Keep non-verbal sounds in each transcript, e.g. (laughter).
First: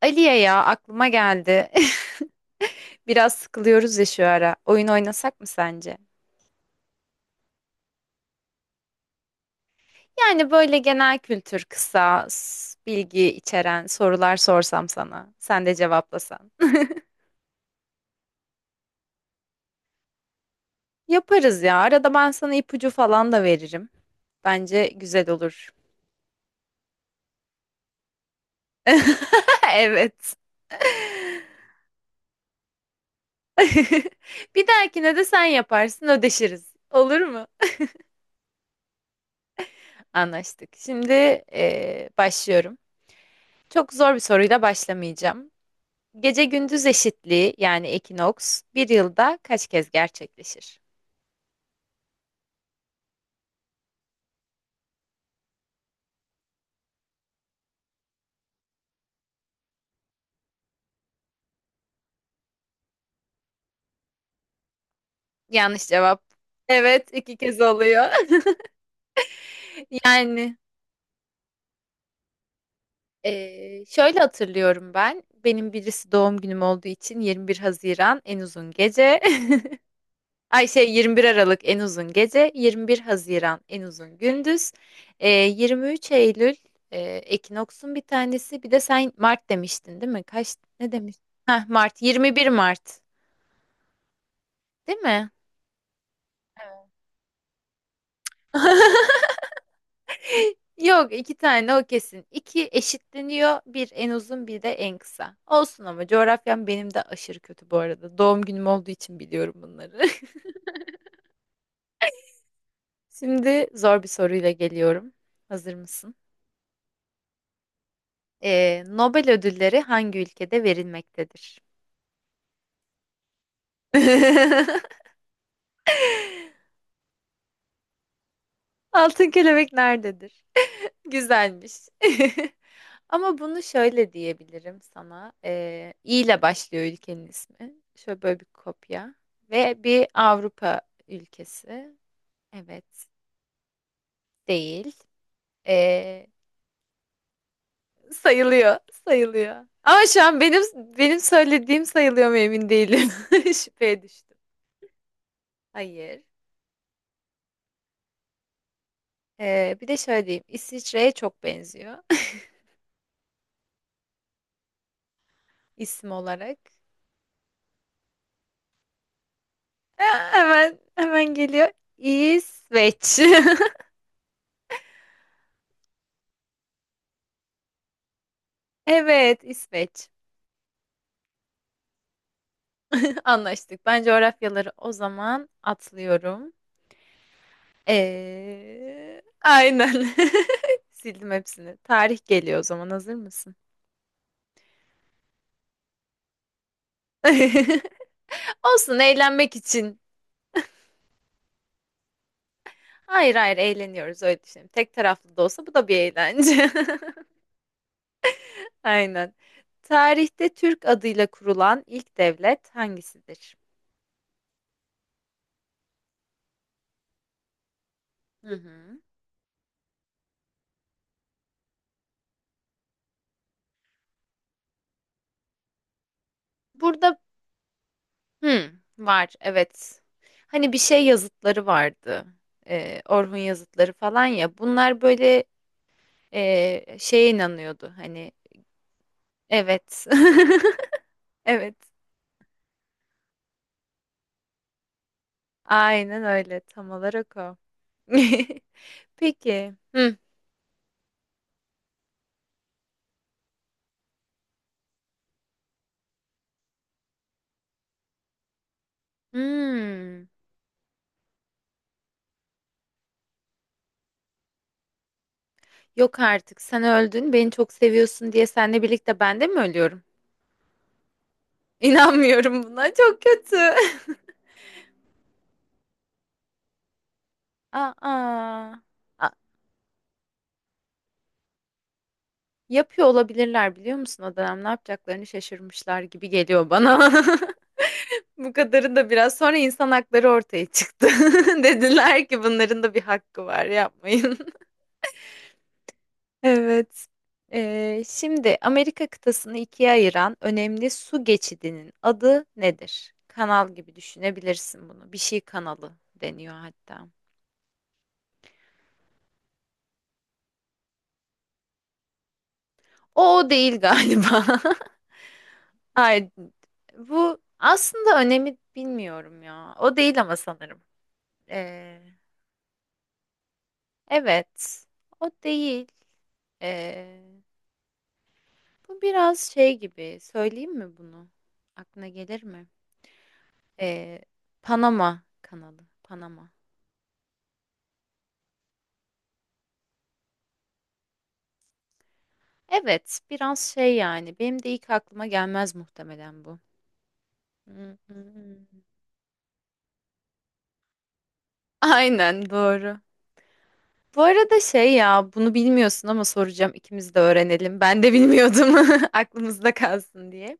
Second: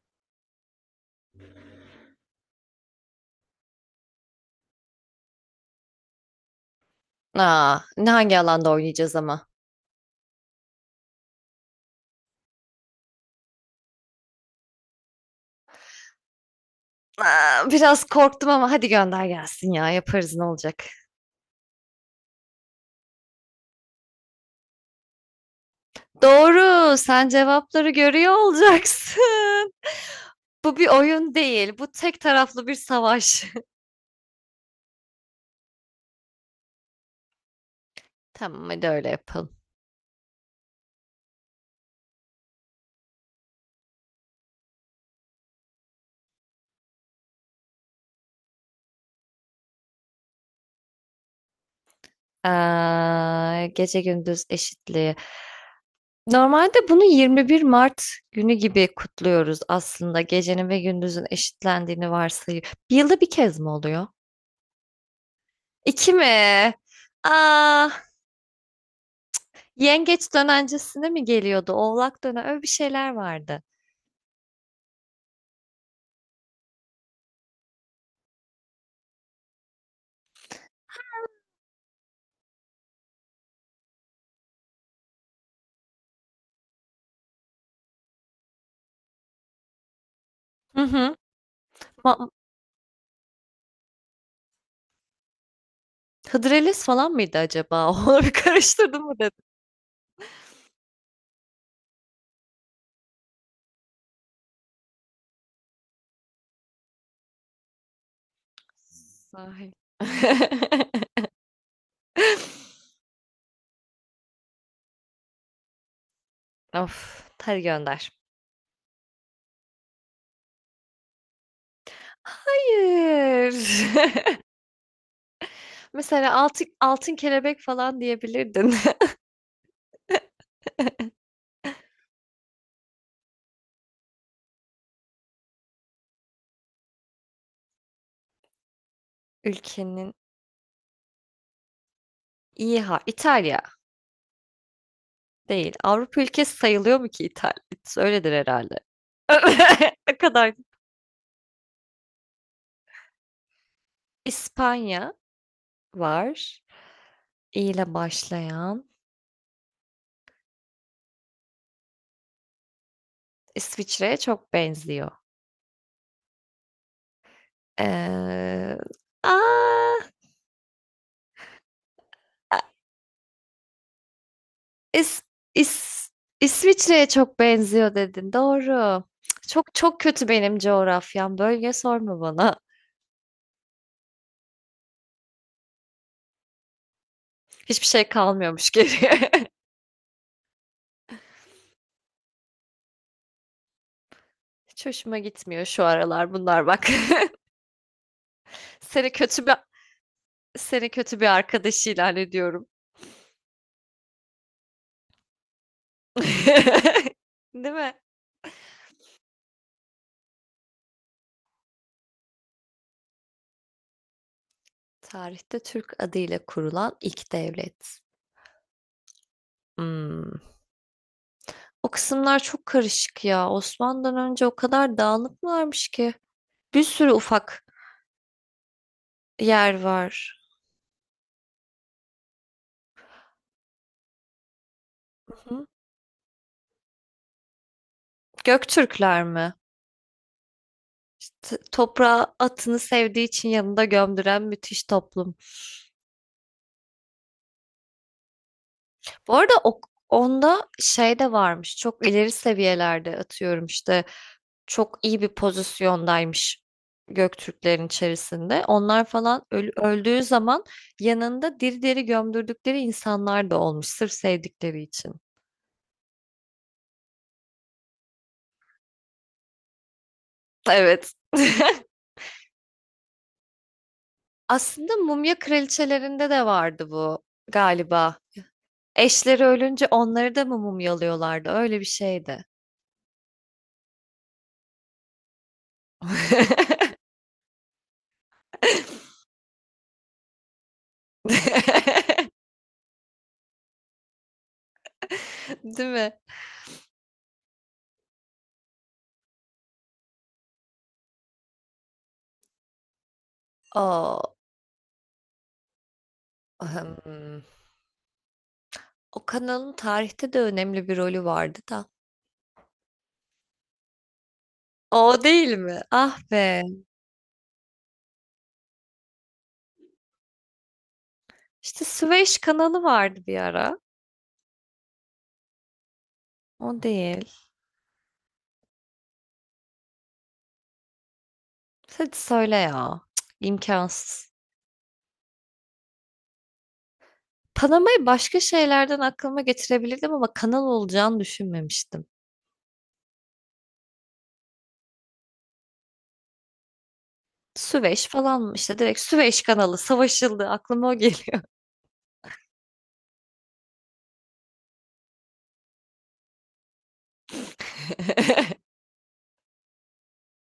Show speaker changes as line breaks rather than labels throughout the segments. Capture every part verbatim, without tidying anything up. Aliye ya aklıma geldi. (laughs) Biraz sıkılıyoruz ya şu ara. Oyun oynasak mı sence?
Aa, ne hangi alanda oynayacağız ama?
Yani böyle genel kültür, kısa, s- bilgi içeren sorular sorsam sana. Sen de cevaplasan.
Aa, biraz korktum ama hadi gönder gelsin ya yaparız ne olacak.
(laughs) Yaparız ya. Arada ben sana ipucu falan da veririm. Bence güzel olur.
Doğru, sen cevapları görüyor
(laughs)
olacaksın.
Evet.
(laughs) Bu bir oyun değil, bu tek taraflı bir savaş.
(laughs) Bir dahakine de sen yaparsın, ödeşiriz. Olur mu?
(laughs) Tamam hadi öyle yapalım.
Anlaştık. Şimdi eee, başlıyorum. Çok zor bir soruyla başlamayacağım. Gece gündüz eşitliği yani ekinoks bir yılda kaç kez gerçekleşir?
Aa, gece gündüz eşitliği. Normalde bunu yirmi bir Mart günü gibi kutluyoruz aslında. Gecenin ve gündüzün eşitlendiğini varsayıyor. Bir yılda bir kez mi oluyor?
Yanlış
İki
cevap.
mi?
Evet, iki kez
Aa,
oluyor. (laughs)
Yengeç
Yani
dönencesine mi geliyordu? Oğlak dönen öyle bir şeyler vardı.
eee, şöyle hatırlıyorum ben. Benim birisi doğum günüm olduğu için yirmi bir Haziran en uzun gece. (laughs) Ay şey yirmi bir Aralık en uzun gece. yirmi bir Haziran en uzun gündüz. Eee, yirmi üç Eylül eee, ekinoksun bir tanesi. Bir de sen Mart demiştin değil mi? Kaç
Hı
ne
hı.
demiştin? Heh, Mart
Ma
yirmi bir Mart değil mi?
Hıdrellez falan mıydı acaba? (laughs) Onları bir
(laughs)
karıştırdım mı dedim.
Yok iki tane o kesin. İki eşitleniyor. Bir en uzun bir de en kısa. Olsun ama coğrafyam benim de aşırı kötü bu arada. Doğum günüm olduğu için biliyorum
Sahil.
bunları. (laughs)
(laughs)
Şimdi zor bir soruyla geliyorum. Hazır mısın?
Of, hadi gönder.
Ee, Nobel ödülleri hangi ülkede verilmektedir?
Hayır. (laughs)
(laughs)
Mesela altın, altın kelebek falan diyebilirdin.
Altın kelebek nerededir? Güzelmiş. (laughs) Ama bunu şöyle diyebilirim sana. Ee, İ ile başlıyor ülkenin ismi. Şöyle böyle bir kopya.
(laughs)
Ve bir
Ülkenin
Avrupa ülkesi.
iyi ha
Evet.
İtalya
Değil.
değil. Avrupa
Ee,
ülkesi sayılıyor mu ki İtalya? Öyledir herhalde.
sayılıyor. Sayılıyor.
(laughs)
Ama
Ne
şu an
kadar
benim benim söylediğim sayılıyor mu emin değilim. (laughs) Şüpheye düştüm.
İspanya
Hayır.
var. İ ile başlayan
Ee, bir de şöyle diyeyim. İsviçre'ye çok benziyor.
İsviçre'ye çok benziyor.
(laughs) isim olarak.
Eee, aaa!
Ee, Hemen hemen geliyor.
A
İsveç. (laughs)
İs İs İsviçre'ye çok benziyor dedin, doğru. Cık,
Evet,
Çok çok
İsveç.
kötü benim coğrafyam, bölge sorma bana.
(laughs) Anlaştık. Ben coğrafyaları o zaman atlıyorum.
Hiçbir şey kalmıyormuş
Ee,
geriye. (laughs)
aynen. (laughs) Sildim hepsini. Tarih geliyor o zaman. Hazır mısın?
Hiç hoşuma gitmiyor şu aralar bunlar bak.
(laughs)
(laughs)
Olsun
Seni kötü bir
eğlenmek için.
Seni kötü bir arkadaş ilan ediyorum.
Hayır, hayır, eğleniyoruz öyle düşünelim. Tek taraflı da olsa bu da bir eğlence.
(laughs) Değil mi?
(laughs) Aynen. Tarihte Türk adıyla kurulan ilk devlet hangisidir?
Tarihte Türk adıyla kurulan ilk devlet.
Hı hı.
Hımm. O kısımlar çok karışık ya. Osmanlı'dan önce o kadar dağınık mı varmış ki? Bir sürü
Burada
ufak
Hmm, var,
yer
evet.
var.
Hani bir şey yazıtları vardı. Ee, Orhun yazıtları falan ya. Bunlar böyle
Hı?
e, şeye inanıyordu. Hani
Göktürkler mi?
evet. (laughs)
İşte
Evet.
toprağa atını sevdiği için yanında gömdüren müthiş toplum.
Aynen öyle. Tam olarak o. (laughs)
Bu arada
Peki.
o,
Hı.
onda şey de varmış. Çok ileri seviyelerde atıyorum işte. Çok iyi bir pozisyondaymış Göktürklerin içerisinde. Onlar falan öl- öldüğü
Hmm.
zaman yanında diri diri gömdürdükleri insanlar da olmuş sırf sevdikleri için.
Yok artık. Sen öldün. Beni çok seviyorsun diye seninle birlikte ben de mi ölüyorum?
Evet. (laughs)
İnanmıyorum buna. Çok kötü.
Aslında Mumya Kraliçelerinde de vardı bu
(laughs)
galiba.
Aa.
Eşleri ölünce onları da mı mumyalıyorlardı? Öyle bir şeydi.
Yapıyor olabilirler, biliyor musun, o dönem ne yapacaklarını şaşırmışlar gibi geliyor
(laughs)
bana. (laughs) Bu kadarı da biraz sonra insan hakları ortaya çıktı. (laughs) Dediler ki bunların da bir hakkı var, yapmayın. (laughs)
Değil mi?
Evet. Ee, şimdi Amerika kıtasını ikiye ayıran önemli su geçidinin adı nedir? Kanal gibi
O,
düşünebilirsin bunu. Bir şey kanalı deniyor hatta.
hmm, O kanalın tarihte de önemli bir rolü vardı da.
O, o değil galiba.
O değil
(laughs)
mi? Ah
Hayır,
be.
bu aslında önemi bilmiyorum ya. O değil ama sanırım.
İşte
Ee,
Süveyş kanalı vardı bir ara.
evet, o değil.
O
Ee,
değil.
bu biraz şey gibi. Söyleyeyim mi bunu? Aklına
Hadi
gelir
söyle
mi?
ya. Cık,
Ee,
imkansız.
Panama kanalı. Panama.
Panamayı başka şeylerden aklıma getirebilirdim ama kanal olacağını düşünmemiştim.
Evet, biraz şey yani. Benim de ilk aklıma gelmez muhtemelen bu. (laughs) Hı
Süveyş
hı.
falan işte direkt Süveyş kanalı savaşıldı aklıma o geliyor.
Aynen doğru. Bu arada şey ya, bunu bilmiyorsun ama soracağım. İkimiz de öğrenelim. Ben de
(laughs)
bilmiyordum. (laughs) Aklımızda kalsın diye.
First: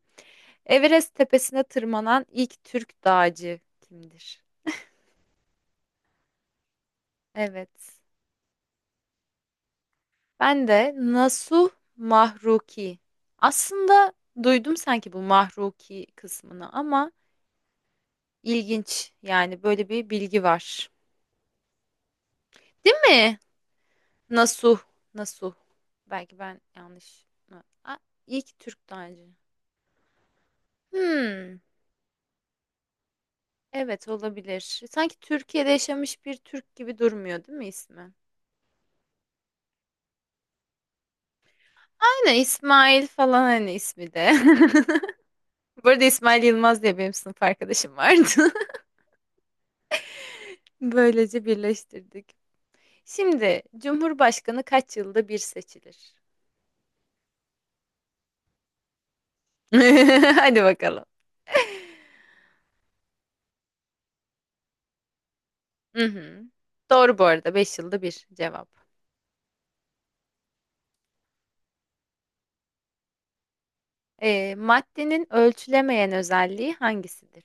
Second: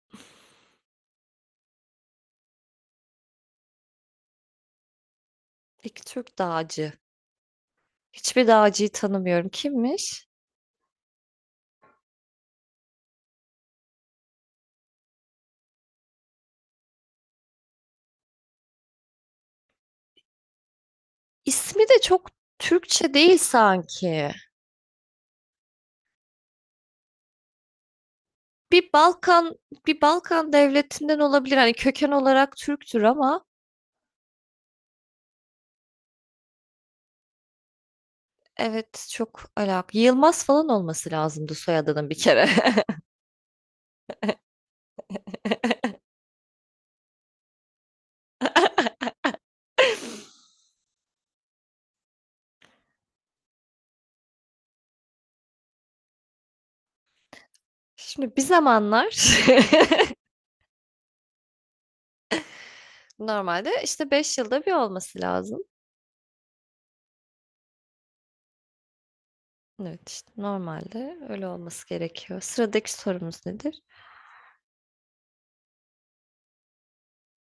Everest tepesine tırmanan ilk Türk dağcı kimdir?
Peki Türk dağcı.
Evet.
Hiçbir dağcıyı tanımıyorum. Kimmiş?
Ben de Nasuh Mahruki. Aslında duydum sanki bu Mahruki kısmını ama ilginç yani, böyle bir bilgi var.
İsmi de çok
Değil
Türkçe
mi?
değil sanki.
Nasuh, Nasuh. Belki ben yanlış mı? Aa, iyi ki Türk
Bir
tacı.
Balkan Bir Balkan devletinden olabilir.
Hmm,
Hani köken olarak Türktür ama
evet olabilir. Sanki Türkiye'de yaşamış bir Türk gibi durmuyor değil mi ismi?
evet çok alakalı. Yılmaz falan olması lazımdı soyadının bir
Aynen
kere.
İsmail falan hani ismi de. (laughs) Bu arada İsmail Yılmaz diye benim sınıf arkadaşım vardı. (laughs) Böylece birleştirdik. Şimdi Cumhurbaşkanı kaç yılda bir seçilir?
(laughs) Şimdi bir zamanlar. (laughs)
(laughs) Hadi bakalım.
Normalde, işte, beş yılda bir olması lazım.
Hı hı. Doğru, bu arada beş yılda bir cevap.
Evet, işte, normalde öyle olması gerekiyor. Sıradaki sorumuz nedir?
Ee, maddenin ölçülemeyen özelliği hangisidir?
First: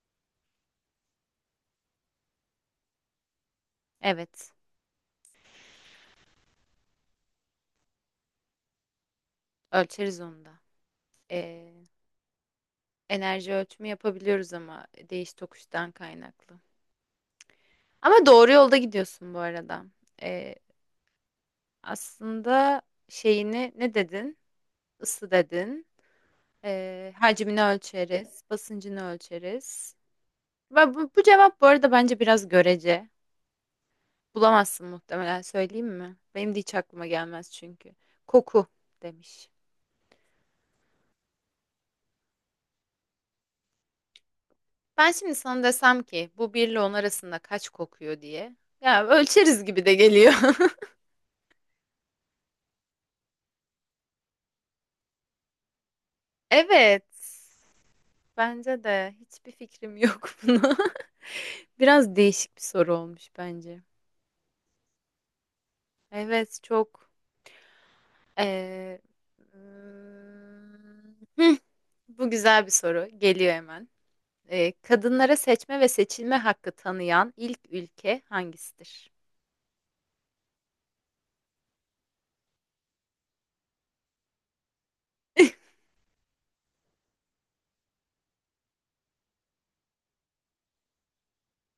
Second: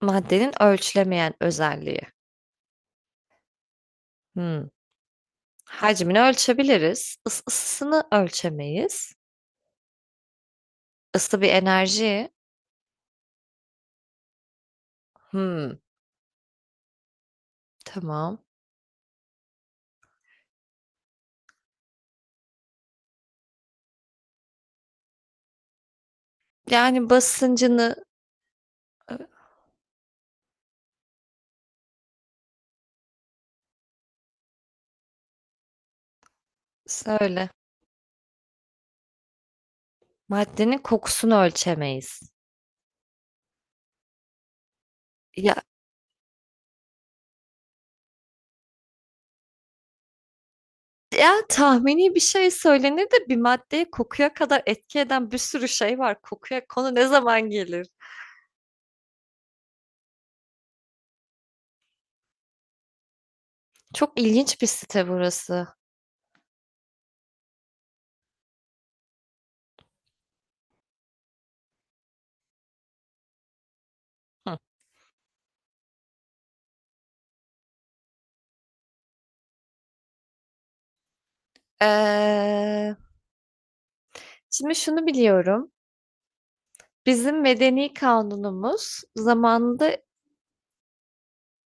Maddenin ölçülemeyen özelliği.
Evet,
Hımm. Hacmini ölçebiliriz. Is ısısını ölçemeyiz.
ölçeriz onu da.
Isı bir
Ee,
enerji.
enerji ölçümü yapabiliyoruz ama değiş
Hımm,
tokuştan kaynaklı. Ama
tamam.
doğru yolda gidiyorsun bu arada. Ee, aslında şeyini ne dedin? Isı dedin.
Yani,
Ee, hacmini
basıncını
ölçeriz, basıncını
ı
ölçeriz. Ve bu, bu cevap bu arada bence biraz görece. Bulamazsın muhtemelen, söyleyeyim mi? Benim de hiç aklıma gelmez
söyle.
çünkü. Koku demiş.
Maddenin kokusunu ölçemeyiz.
Ben şimdi sana
Ya
desem ki bu bir ile on arasında kaç kokuyor diye. Ya ölçeriz gibi de geliyor. (laughs)
Ya, tahmini bir şey söylenir de bir maddeye kokuya kadar etki eden bir sürü şey var. Kokuya konu
Evet.
ne zaman gelir?
Bence de hiçbir fikrim yok (laughs) buna. Biraz değişik bir soru olmuş bence.
Çok ilginç bir site burası.
Evet, çok. Ee, hmm, (laughs) Bu güzel bir soru. Geliyor hemen.
Hı.
Eee, kadınlara seçme ve seçilme hakkı tanıyan ilk ülke hangisidir?
Eee, şimdi şunu biliyorum. Bizim medeni kanunumuz zamanında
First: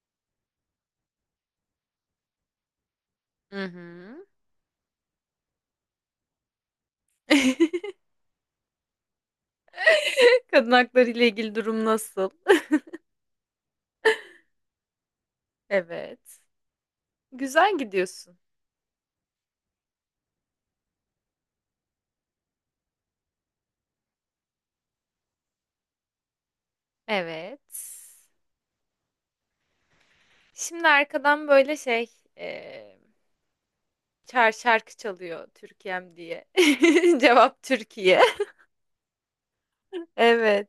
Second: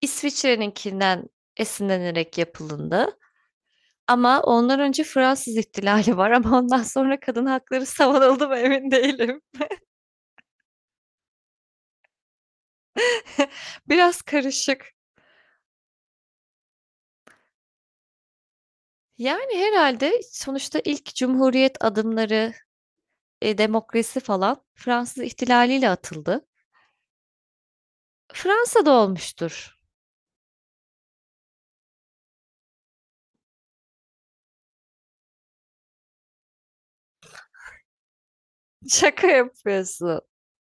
İsviçre'ninkinden esinlenerek yapıldı.
Hı hı.
Ama ondan önce Fransız ihtilali var ama ondan sonra kadın
(laughs)
hakları savunuldu mu emin değilim.
Kadın hakları ile ilgili durum nasıl?
Biraz karışık.
Evet. Güzel gidiyorsun.
Yani herhalde sonuçta ilk cumhuriyet adımları, e, demokrasi falan Fransız ihtilaliyle atıldı.
Evet.
Fransa'da olmuştur.
Şimdi arkadan böyle şey eee çar şarkı çalıyor Türkiye'm diye. (laughs) Cevap Türkiye.
Şaka yapıyorsun.
Evet.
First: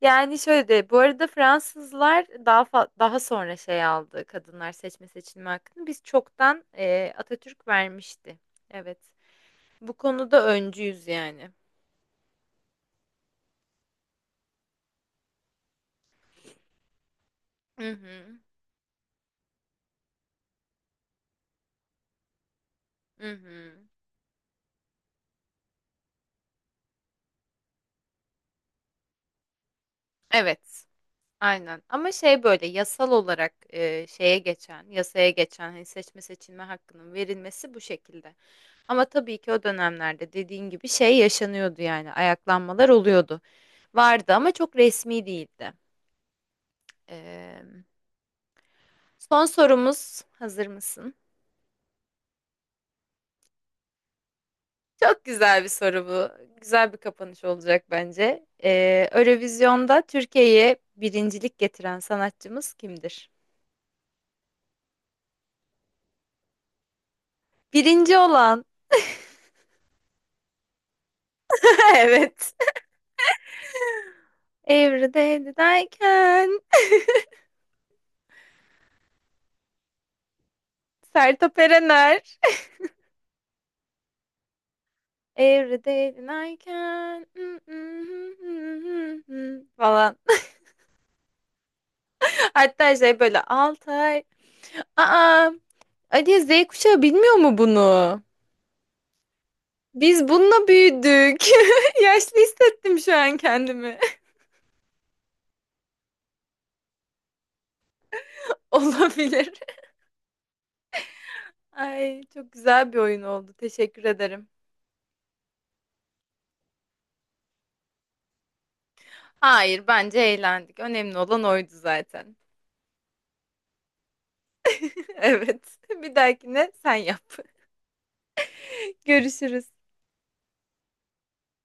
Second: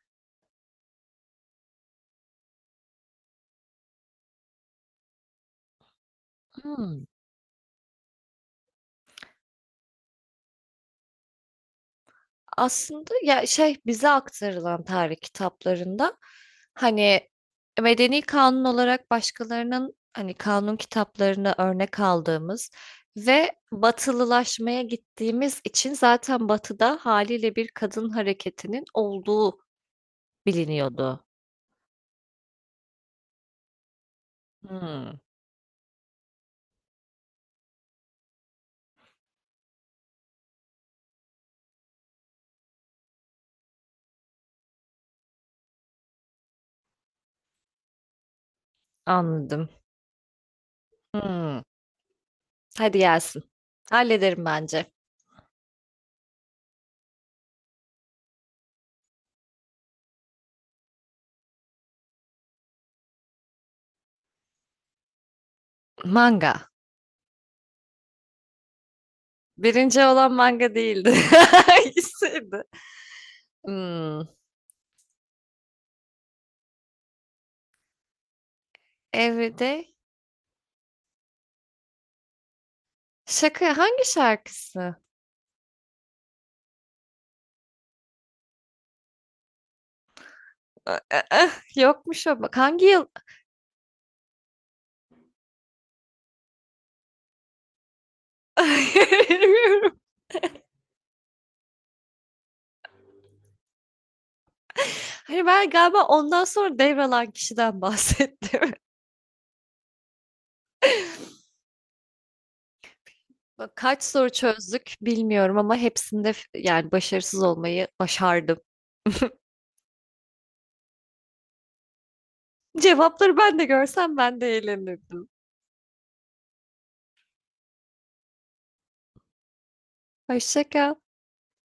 Yani şöyle de bu arada Fransızlar daha fa- daha sonra şey aldı kadınlar seçme seçilme hakkını. Biz çoktan
Hmm.
eee, Atatürk vermişti. Evet. Bu konuda öncüyüz yani.
Aslında ya, şey, bize aktarılan tarih kitaplarında, hani,
Hı
medeni
hı,
kanun olarak başkalarının, hani, kanun kitaplarını örnek aldığımız
hı
ve
hı.
batılılaşmaya gittiğimiz için zaten Batı'da haliyle bir kadın hareketinin olduğu
Evet,
biliniyordu.
aynen. Ama şey böyle yasal olarak e, şeye geçen,
Hımm,
yasaya geçen hani seçme seçilme hakkının verilmesi bu şekilde. Ama tabii ki o dönemlerde dediğin gibi şey yaşanıyordu yani ayaklanmalar oluyordu. Vardı ama çok resmi değildi. Eee, son
anladım.
sorumuz, hazır mısın?
Hımm. Hadi gelsin. Hallederim bence.
Çok güzel bir soru bu. Güzel bir kapanış olacak bence. Ee, Eurovision'da Türkiye'ye birincilik getiren sanatçımız kimdir?
Manga.
Birinci olan.
Birinci olan manga değildi. (laughs)
(laughs) Evet.
Hangisiydi? Hımm.
Every day that I can.
Evde
Sertab Erener.
şaka hangi şarkısı?
(laughs) Every day that I can. (laughs) Falan.
A a ah, yokmuş o bak. Hangi
Hatta
yıl?
şey böyle Altay. Aa, Ali Z kuşağı bilmiyor mu bunu?
(laughs) Bilmiyorum.
Biz bununla büyüdük. (laughs) Yaşlı hissettim şu an kendimi.
Hani ben galiba ondan sonra devralan kişiden bahsettim.
(laughs) Olabilir.
(laughs)
Ay, çok güzel bir oyun oldu.
Bak kaç
Teşekkür
soru
ederim.
çözdük bilmiyorum ama hepsinde f yani başarısız olmayı başardım.
Hayır, bence eğlendik. Önemli olan oydu zaten.
Cevapları ben de görsem ben de
(laughs)
eğlenirdim.
Evet. Bir dahakine sen yap. Görüşürüz.
Hoşça kal.